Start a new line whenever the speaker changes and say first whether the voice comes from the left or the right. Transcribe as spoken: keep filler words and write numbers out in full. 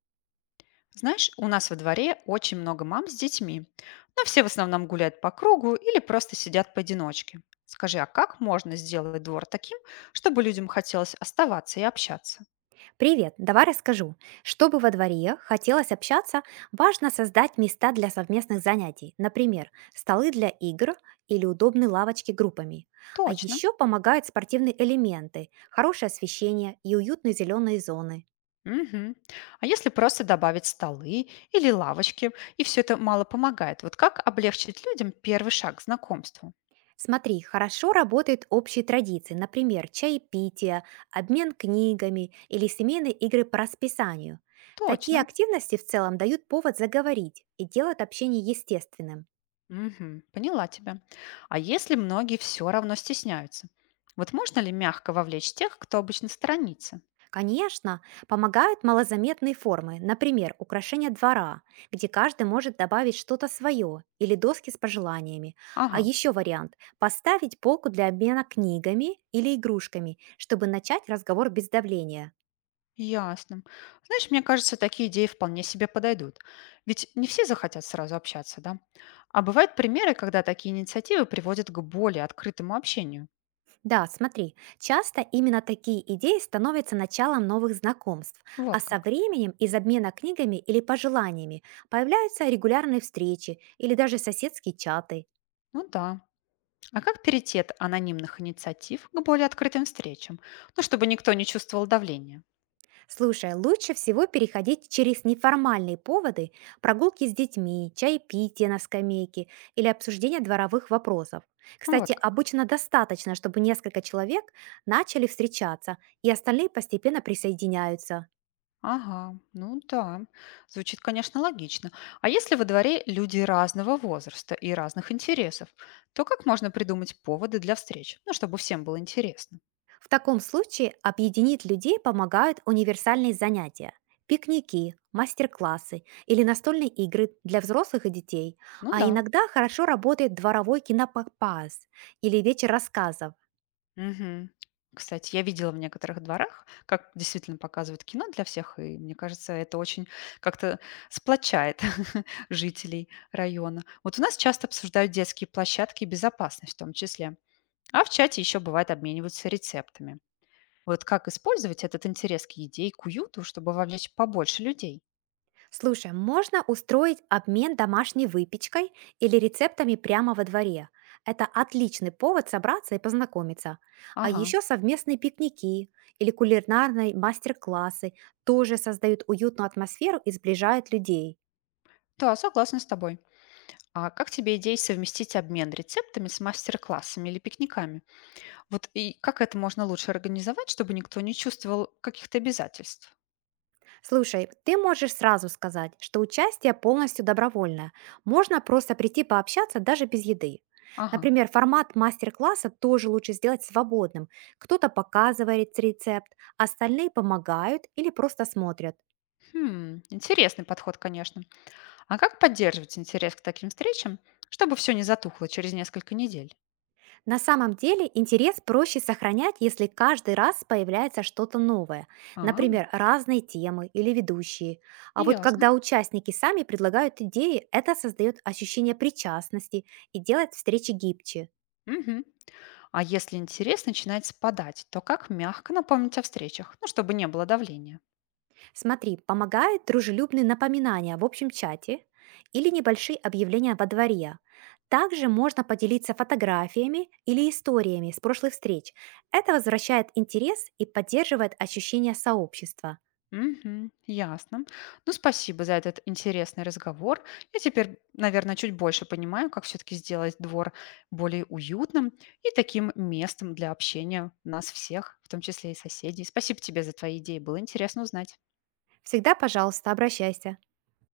left: Знаешь, у нас во дворе очень много мам с детьми, но все в основном гуляют по кругу или просто сидят поодиночке. Скажи, а как можно сделать двор таким, чтобы людям хотелось оставаться и общаться?
right: Привет, давай расскажу. Чтобы во дворе хотелось общаться, важно создать места для совместных занятий, например, столы для игр или удобные лавочки группами. А
left: Точно.
right: еще помогают спортивные элементы, хорошее освещение и уютные зеленые зоны.
left: Мгм. А если просто добавить столы или лавочки, и все это мало помогает, вот как облегчить людям первый шаг к знакомству?
right: Смотри, хорошо работают общие традиции, например, чаепитие, обмен книгами или семейные игры по расписанию. Такие
left: Точно.
right: активности в целом дают повод заговорить и делают общение естественным.
left: Мгм. Поняла тебя. А если многие все равно стесняются? Вот можно ли мягко вовлечь тех, кто обычно сторонится?
right: Конечно, помогают малозаметные формы, например, украшения двора, где каждый может добавить что-то свое или доски с пожеланиями. А
left: Ага.
right: еще вариант– поставить полку для обмена книгами или игрушками, чтобы начать разговор без давления.
left: Ясно. Знаешь, мне кажется, такие идеи вполне себе подойдут. Ведь не все захотят сразу общаться, да? А бывают примеры, когда такие инициативы приводят к более открытому общению.
right: Да, смотри, часто именно такие идеи становятся началом новых знакомств, а
left: Вот
right: со
left: как.
right: временем из обмена книгами или пожеланиями появляются регулярные встречи или даже соседские чаты.
left: Ну да. А как перейти от анонимных инициатив к более открытым встречам? Ну, чтобы никто не чувствовал давления.
right: Слушай, лучше всего переходить через неформальные поводы, прогулки с детьми, чаепитие на скамейке или обсуждение дворовых вопросов.
left: Вот
right: Кстати,
left: как.
right: обычно достаточно, чтобы несколько человек начали встречаться, и остальные постепенно присоединяются.
left: Ага, ну да, звучит, конечно, логично. А если во дворе люди разного возраста и разных интересов, то как можно придумать поводы для встреч? Ну, чтобы всем было интересно.
right: В таком случае объединить людей помогают универсальные занятия– пикники, мастер-классы или настольные игры для взрослых и детей.
left: Ну
right: А
left: да.
right: иногда хорошо работает дворовой кинопоказ или вечер рассказов.
left: Мгм. Кстати, я видела в некоторых дворах, как действительно показывают кино для всех, и мне кажется, это очень как-то сплочает жителей района. Вот у нас часто обсуждают детские площадки и безопасность в том числе. А в чате еще бывает обмениваются рецептами. Вот как использовать этот интерес к еде и к уюту, чтобы вовлечь побольше людей?
right: Слушай, а можно устроить обмен домашней выпечкой или рецептами прямо во дворе. Это отличный повод собраться и познакомиться. А
left: Ага.
right: еще совместные пикники или кулинарные мастер-классы тоже создают уютную атмосферу и сближают людей.
left: Да, согласна с тобой. А как тебе идея совместить обмен рецептами с мастер-классами или пикниками? Вот и как это можно лучше организовать, чтобы никто не чувствовал каких-то обязательств?
right: Слушай, ты можешь сразу сказать, что участие полностью добровольное. Можно просто прийти пообщаться даже без еды.
left: Ага.
right: Например, формат мастер-класса тоже лучше сделать свободным. Кто-то показывает рецепт, остальные помогают или просто смотрят.
left: Хм, интересный подход, конечно. А как поддерживать интерес к таким встречам, чтобы все не затухло через несколько недель?
right: На самом деле интерес проще сохранять, если каждый раз появляется что-то новое.
left: А,
right: Например, разные темы или ведущие. А вот
left: ясно.
right: когда участники сами предлагают идеи, это создает ощущение причастности и делает встречи гибче.
left: Мгм. А если интерес начинает спадать, то как мягко напомнить о встречах, ну, чтобы не было давления?
right: Смотри, помогает дружелюбные напоминания в общем чате или небольшие объявления во дворе. Также можно поделиться фотографиями или историями с прошлых встреч. Это возвращает интерес и поддерживает ощущение сообщества.
left: Мгм. Ясно. Ну, спасибо за этот интересный разговор. Я теперь, наверное, чуть больше понимаю, как все-таки сделать двор более уютным и таким местом для общения нас всех, в том числе и соседей. Спасибо тебе за твои идеи. Было интересно узнать.
right: Всегда, пожалуйста, обращайся.